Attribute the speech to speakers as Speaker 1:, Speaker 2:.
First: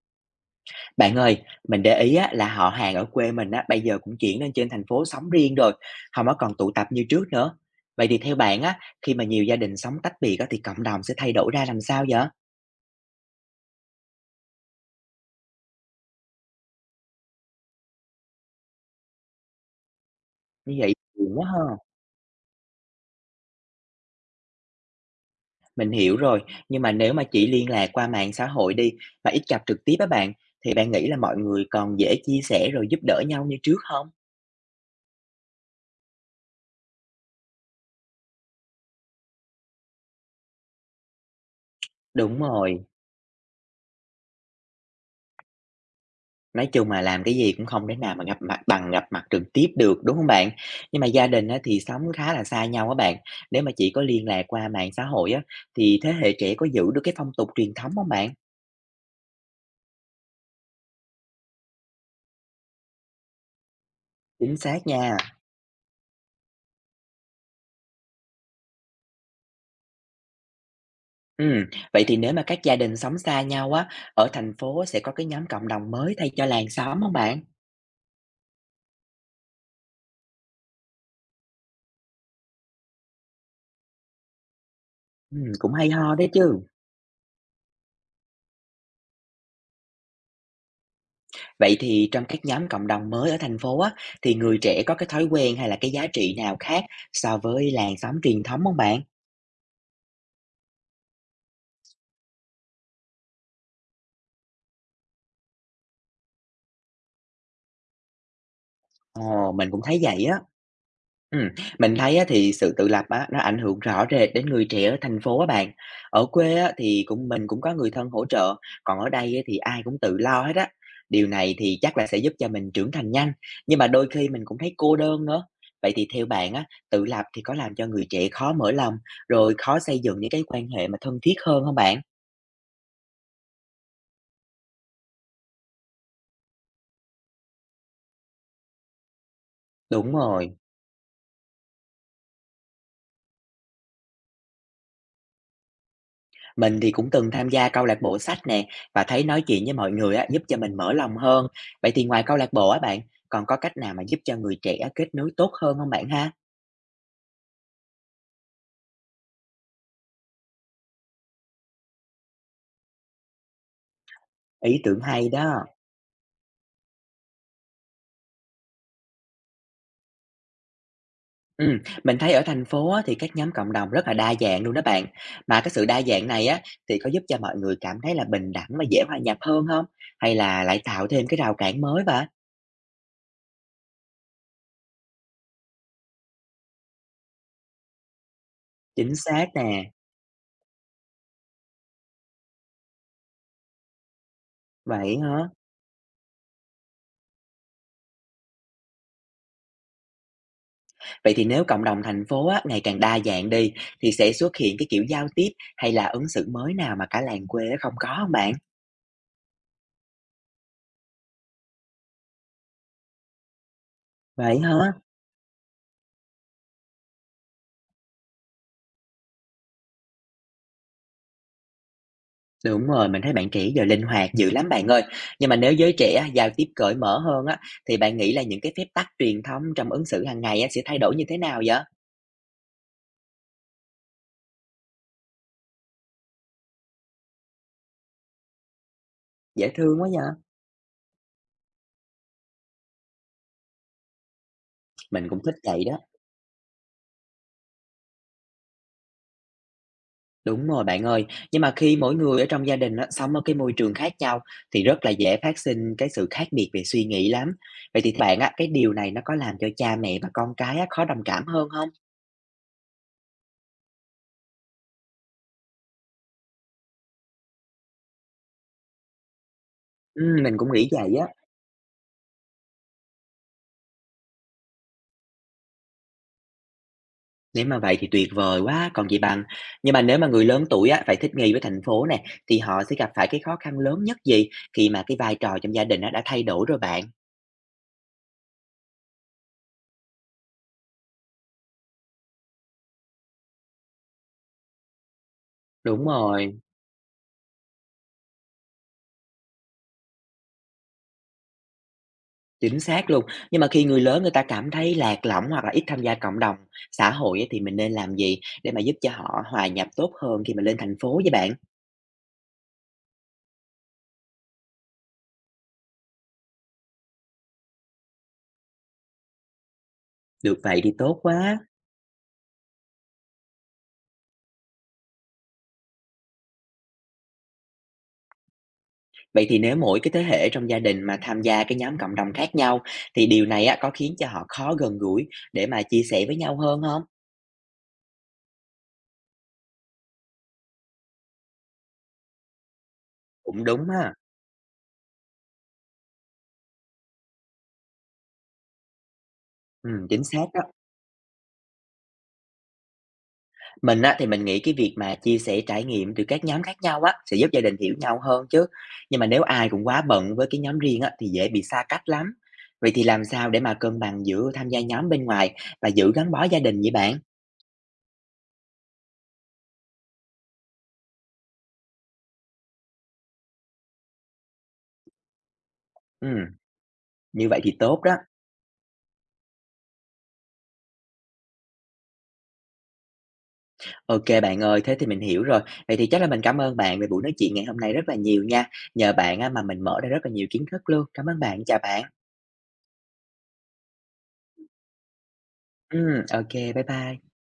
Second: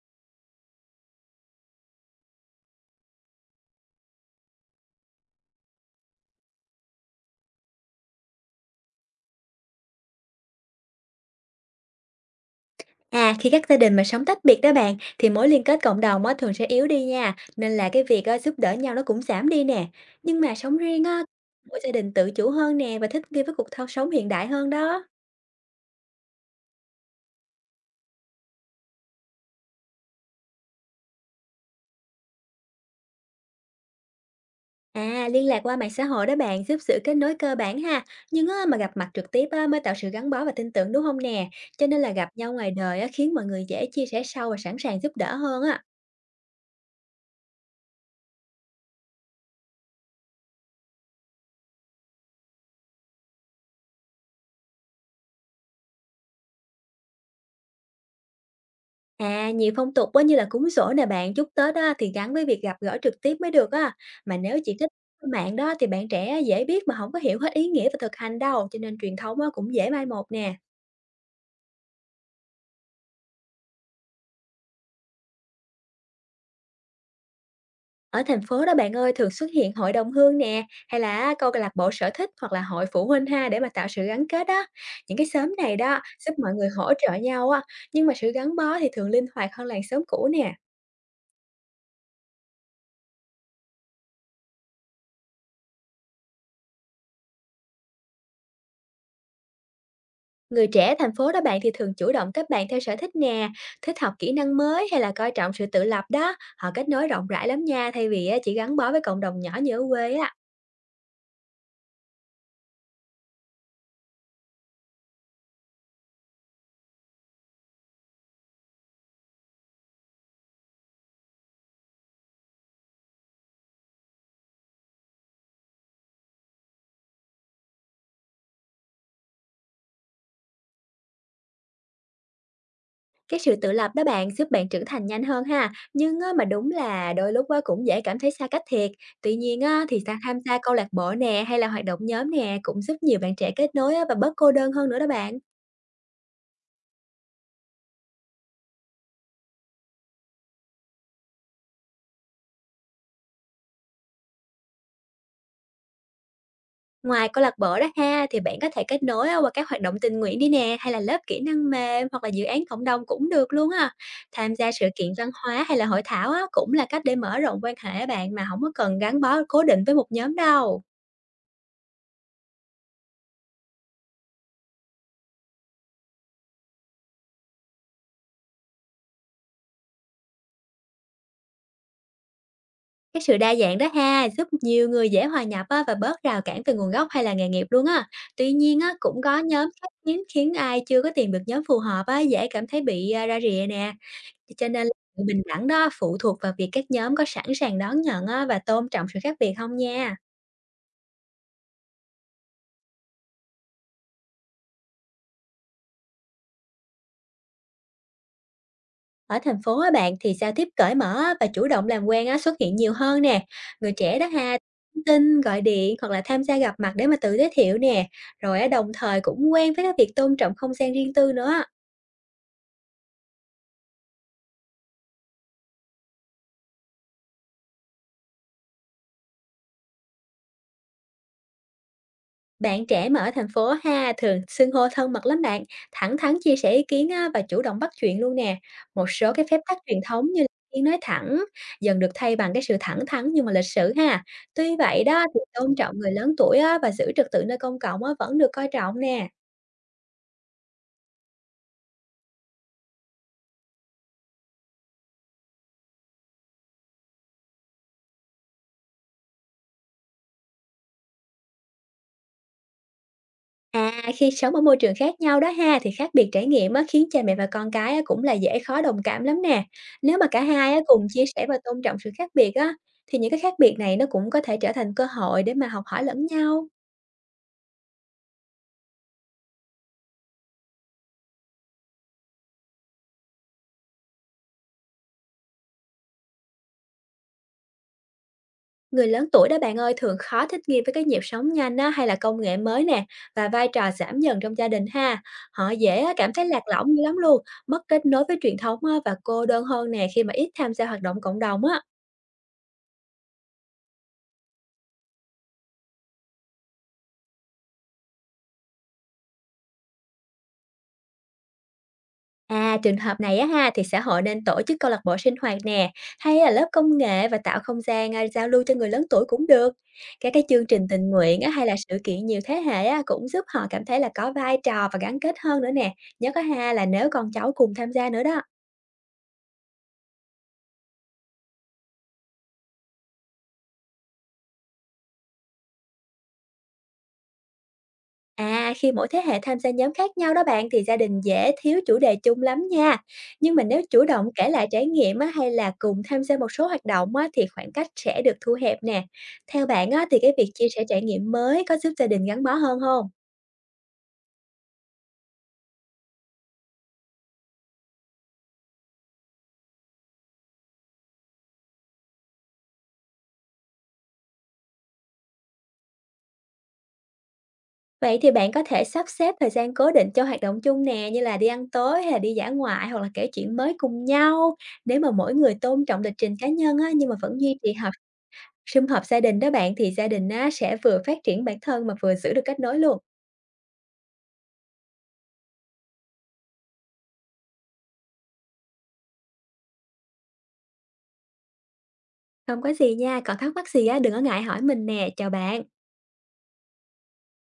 Speaker 1: Bạn ơi, mình để ý á, là họ hàng ở quê mình á, bây giờ cũng chuyển lên trên thành phố sống riêng rồi, không có còn tụ tập như trước nữa. Vậy thì theo bạn á, khi mà nhiều gia đình sống tách biệt á, thì cộng đồng sẽ thay đổi ra làm sao vậy?
Speaker 2: À, khi các gia đình mà sống tách biệt đó bạn, thì mối liên kết cộng đồng á, thường sẽ yếu đi nha, nên là cái việc á, giúp đỡ nhau nó cũng giảm đi nè. Nhưng mà
Speaker 1: Như
Speaker 2: sống
Speaker 1: vậy
Speaker 2: riêng á,
Speaker 1: buồn quá ha.
Speaker 2: mỗi gia đình tự chủ hơn nè và thích nghi với cuộc thao sống hiện đại hơn đó.
Speaker 1: Mình hiểu rồi, nhưng mà nếu mà chỉ liên lạc qua mạng xã hội đi, mà ít gặp trực tiếp á bạn, thì bạn nghĩ là mọi người còn dễ chia sẻ rồi giúp đỡ nhau như trước không?
Speaker 2: À, liên lạc qua mạng xã hội đó bạn giúp sự kết nối cơ bản ha, nhưng á, mà gặp mặt trực tiếp á, mới tạo sự gắn bó và tin tưởng đúng không nè? Cho nên là gặp
Speaker 1: Đúng
Speaker 2: nhau ngoài
Speaker 1: rồi.
Speaker 2: đời á, khiến mọi người dễ chia sẻ sâu và sẵn sàng giúp đỡ hơn á.
Speaker 1: Nói chung là làm cái gì cũng không thể nào mà gặp mặt bằng gặp mặt trực tiếp được, đúng không bạn? Nhưng mà gia đình á thì sống khá là xa nhau á bạn, nếu mà chỉ có liên lạc qua mạng xã hội á, thì thế hệ trẻ có giữ được cái phong tục truyền thống không bạn?
Speaker 2: À, nhiều phong tục á, như là cúng giỗ nè bạn, chúc Tết á, thì gắn với việc gặp gỡ trực tiếp mới được á. Mà nếu
Speaker 1: Chính
Speaker 2: chỉ
Speaker 1: xác
Speaker 2: thích
Speaker 1: nha.
Speaker 2: mạng đó thì bạn trẻ dễ biết mà không có hiểu hết ý nghĩa và thực hành đâu, cho nên truyền thống á, cũng dễ mai một nè.
Speaker 1: Ừ, vậy thì nếu mà các gia đình sống xa nhau á, ở thành phố sẽ có cái nhóm cộng đồng mới thay cho làng xóm không bạn?
Speaker 2: Ở thành phố đó bạn ơi, thường xuất hiện hội đồng hương nè, hay là câu lạc bộ sở thích hoặc là hội phụ huynh ha để mà tạo sự gắn kết đó. Những cái xóm
Speaker 1: Cũng
Speaker 2: này
Speaker 1: hay
Speaker 2: đó
Speaker 1: ho đấy
Speaker 2: giúp mọi
Speaker 1: chứ.
Speaker 2: người hỗ trợ nhau á, nhưng mà sự gắn bó thì thường linh hoạt hơn làng xóm cũ nè.
Speaker 1: Vậy thì trong các nhóm cộng đồng mới ở thành phố á, thì người trẻ có cái thói quen hay là cái giá trị nào khác so với làng xóm truyền thống không bạn?
Speaker 2: Người trẻ thành phố đó bạn thì thường chủ động kết bạn theo sở thích nè, thích học kỹ năng mới hay là coi trọng sự tự lập đó. Họ kết nối rộng rãi lắm nha, thay vì á, chỉ gắn bó với cộng đồng
Speaker 1: Ồ,
Speaker 2: nhỏ
Speaker 1: mình
Speaker 2: như ở
Speaker 1: cũng thấy
Speaker 2: quê
Speaker 1: vậy
Speaker 2: á.
Speaker 1: á. Ừm, mình thấy á thì sự tự lập á, nó ảnh hưởng rõ rệt đến người trẻ ở thành phố á bạn. Ở quê á thì cũng mình cũng có người thân hỗ trợ, còn ở đây á thì ai cũng tự lo hết á. Điều này thì chắc là sẽ giúp cho mình trưởng thành nhanh, nhưng mà đôi khi mình cũng thấy cô đơn nữa. Vậy thì theo bạn á, tự lập thì có làm cho người trẻ khó mở lòng, rồi khó xây dựng những cái quan hệ mà thân thiết hơn không bạn?
Speaker 2: Cái sự tự lập đó bạn giúp bạn trưởng thành nhanh hơn ha. Nhưng á, mà đúng là đôi lúc á, cũng dễ cảm thấy xa cách thiệt. Tuy nhiên á, thì
Speaker 1: Đúng
Speaker 2: ta tham
Speaker 1: rồi.
Speaker 2: gia câu lạc bộ nè hay là hoạt động nhóm nè cũng giúp nhiều bạn trẻ kết nối á, và bớt cô đơn hơn nữa đó bạn.
Speaker 1: Mình thì cũng từng tham gia câu lạc bộ sách nè và thấy nói chuyện với mọi người á, giúp cho mình mở lòng hơn. Vậy thì ngoài câu lạc bộ á bạn, còn có cách nào mà giúp cho người trẻ kết nối tốt hơn không bạn ha?
Speaker 2: Ngoài câu lạc bộ đó ha, thì bạn có thể kết nối á, qua các hoạt động tình nguyện đi nè, hay là lớp kỹ năng mềm hoặc là dự án cộng đồng cũng được luôn á. Tham gia
Speaker 1: Ý
Speaker 2: sự
Speaker 1: tưởng
Speaker 2: kiện văn
Speaker 1: hay
Speaker 2: hóa
Speaker 1: đó.
Speaker 2: hay là hội thảo á, cũng là cách để mở rộng quan hệ bạn mà không có cần gắn bó cố định với một nhóm đâu.
Speaker 1: Ừ, mình thấy ở thành phố á, thì các nhóm cộng đồng rất là đa dạng luôn đó bạn. Mà cái sự đa dạng này á thì có giúp cho mọi người cảm thấy là bình đẳng và dễ hòa nhập hơn không? Hay là lại tạo thêm cái rào cản mới vậy?
Speaker 2: Cái sự đa dạng đó ha, giúp nhiều người dễ hòa nhập á, và bớt rào cản từ nguồn gốc hay là nghề nghiệp luôn á. Tuy nhiên á,
Speaker 1: Chính
Speaker 2: cũng có
Speaker 1: xác
Speaker 2: nhóm khác
Speaker 1: nè.
Speaker 2: khiến khiến ai chưa có tìm được nhóm phù hợp á, dễ cảm thấy bị ra rìa nè. Thì cho nên là
Speaker 1: Vậy
Speaker 2: sự bình
Speaker 1: hả?
Speaker 2: đẳng đó phụ thuộc vào việc các nhóm có sẵn sàng đón nhận á, và tôn trọng sự khác biệt không nha.
Speaker 1: Vậy thì nếu cộng đồng thành phố á, ngày càng đa dạng đi, thì sẽ xuất hiện cái kiểu giao tiếp hay là ứng xử mới nào mà cả làng quê á không có hông bạn?
Speaker 2: Ở thành phố á bạn thì giao tiếp cởi mở á, và chủ động làm quen á, xuất hiện nhiều hơn nè. Người trẻ đó ha
Speaker 1: Vậy hả?
Speaker 2: tin, gọi điện hoặc là tham gia gặp mặt để mà tự giới thiệu nè. Rồi á, đồng thời cũng quen với cái việc tôn trọng không gian riêng tư nữa.
Speaker 1: Đúng rồi, mình thấy bạn trẻ giờ linh hoạt dữ lắm bạn ơi. Nhưng mà nếu giới trẻ á, giao tiếp cởi mở hơn á, thì bạn nghĩ là những cái phép tắc truyền thống trong ứng xử hàng ngày á, sẽ thay đổi như thế nào vậy?
Speaker 2: Bạn trẻ mà ở thành phố ha, thường xưng hô thân mật lắm bạn, thẳng thắn chia sẻ ý kiến á, và chủ động bắt chuyện luôn nè. Một số cái phép
Speaker 1: Dễ
Speaker 2: tắc truyền
Speaker 1: thương quá
Speaker 2: thống như
Speaker 1: vậy!
Speaker 2: là tiếng nói thẳng, dần được thay bằng cái sự thẳng thắn nhưng mà lịch sự ha. Tuy vậy đó
Speaker 1: Mình
Speaker 2: thì
Speaker 1: cũng thích
Speaker 2: tôn
Speaker 1: vậy đó.
Speaker 2: trọng người lớn tuổi á, và giữ trật tự nơi công cộng á, vẫn được coi trọng nè.
Speaker 1: Đúng rồi bạn ơi, nhưng mà khi mỗi người ở trong gia đình á, sống ở cái môi trường khác nhau thì rất là dễ phát sinh cái sự khác biệt về suy nghĩ lắm. Vậy thì bạn á, cái điều này nó có làm cho cha mẹ và con cái á, khó đồng cảm hơn không?
Speaker 2: À, khi sống ở môi trường khác nhau đó ha, thì khác biệt trải nghiệm á, khiến cha mẹ và con cái á, cũng là dễ khó đồng cảm lắm nè. Nếu mà cả
Speaker 1: Mình cũng
Speaker 2: hai á,
Speaker 1: nghĩ
Speaker 2: cùng
Speaker 1: vậy
Speaker 2: chia
Speaker 1: á.
Speaker 2: sẻ và tôn trọng sự khác biệt á, thì những cái khác biệt này nó cũng có thể trở thành cơ hội để mà học hỏi lẫn nhau.
Speaker 1: Nếu mà vậy thì tuyệt vời quá, còn gì bằng. Nhưng mà nếu mà người lớn tuổi á, phải thích nghi với thành phố nè, thì họ sẽ gặp phải cái khó khăn lớn nhất gì khi mà cái vai trò trong gia đình á, đã thay đổi rồi bạn?
Speaker 2: Người lớn tuổi đó bạn ơi thường khó thích nghi với cái nhịp sống nhanh á, hay là công nghệ mới nè và vai trò giảm dần trong gia đình ha. Họ dễ
Speaker 1: Đúng
Speaker 2: á, cảm thấy
Speaker 1: rồi.
Speaker 2: lạc lõng dữ lắm luôn, mất kết nối với truyền thống á, và cô đơn hơn nè khi mà ít tham gia hoạt động cộng đồng á.
Speaker 1: Chính xác luôn. Nhưng mà khi người lớn người ta cảm thấy lạc lõng hoặc là ít tham gia cộng đồng, xã hội á, thì mình nên làm gì để mà giúp cho họ hòa nhập tốt hơn khi mà lên thành phố với bạn?
Speaker 2: À, trường hợp này á ha thì xã hội nên tổ chức câu lạc bộ sinh hoạt nè, hay là lớp công nghệ và tạo không gian giao lưu cho người lớn tuổi cũng được. Các cái
Speaker 1: Được
Speaker 2: chương
Speaker 1: vậy
Speaker 2: trình
Speaker 1: thì
Speaker 2: tình
Speaker 1: tốt
Speaker 2: nguyện á,
Speaker 1: quá.
Speaker 2: hay là sự kiện nhiều thế hệ á, cũng giúp họ cảm thấy là có vai trò và gắn kết hơn nữa nè. Nhớ có ha là nếu con cháu cùng tham gia nữa đó.
Speaker 1: Vậy thì nếu mỗi cái thế hệ trong gia đình mà tham gia cái nhóm cộng đồng khác nhau thì điều này á, có khiến cho họ khó gần gũi để mà chia sẻ với nhau hơn không?
Speaker 2: À, khi mỗi thế hệ tham gia nhóm khác nhau đó bạn thì gia đình dễ thiếu chủ đề chung lắm nha. Nhưng mà
Speaker 1: Cũng
Speaker 2: nếu
Speaker 1: đúng
Speaker 2: chủ
Speaker 1: ha.
Speaker 2: động kể lại trải nghiệm á, hay là cùng tham gia một số hoạt động á, thì khoảng cách sẽ được thu hẹp nè. Theo bạn á, thì
Speaker 1: Chính
Speaker 2: cái
Speaker 1: xác
Speaker 2: việc
Speaker 1: đó.
Speaker 2: chia sẻ trải nghiệm mới có giúp gia đình gắn bó hơn không?
Speaker 1: Mình á, thì mình nghĩ cái việc mà chia sẻ trải nghiệm từ các nhóm khác nhau á, sẽ giúp gia đình hiểu nhau hơn chứ. Nhưng mà nếu ai cũng quá bận với cái nhóm riêng á, thì dễ bị xa cách lắm. Vậy thì làm sao để mà cân bằng giữa tham gia nhóm bên ngoài và giữ gắn bó gia đình vậy bạn?
Speaker 2: Vậy thì bạn có thể sắp xếp thời gian cố định cho hoạt động chung nè, như là đi ăn tối hay là đi dã ngoại hoặc là kể chuyện mới cùng nhau. Nếu mà mỗi người tôn trọng lịch
Speaker 1: Ừ,
Speaker 2: trình cá nhân á, nhưng mà vẫn
Speaker 1: như
Speaker 2: duy
Speaker 1: vậy thì
Speaker 2: trì hợp
Speaker 1: tốt đó.
Speaker 2: sum họp gia đình đó bạn thì gia đình á, sẽ vừa phát triển bản thân mà vừa giữ được kết nối luôn.
Speaker 1: Ok bạn ơi, thế thì mình hiểu rồi. Vậy thì chắc là mình cảm ơn bạn về buổi nói chuyện ngày hôm nay rất là nhiều nha. Nhờ bạn á, mà mình mở ra rất là nhiều kiến thức luôn. Cảm ơn bạn, chào bạn.
Speaker 2: Không có gì nha, còn thắc mắc gì á đừng có ngại hỏi mình nè. Chào bạn.
Speaker 1: Ừ, ok, bye bye.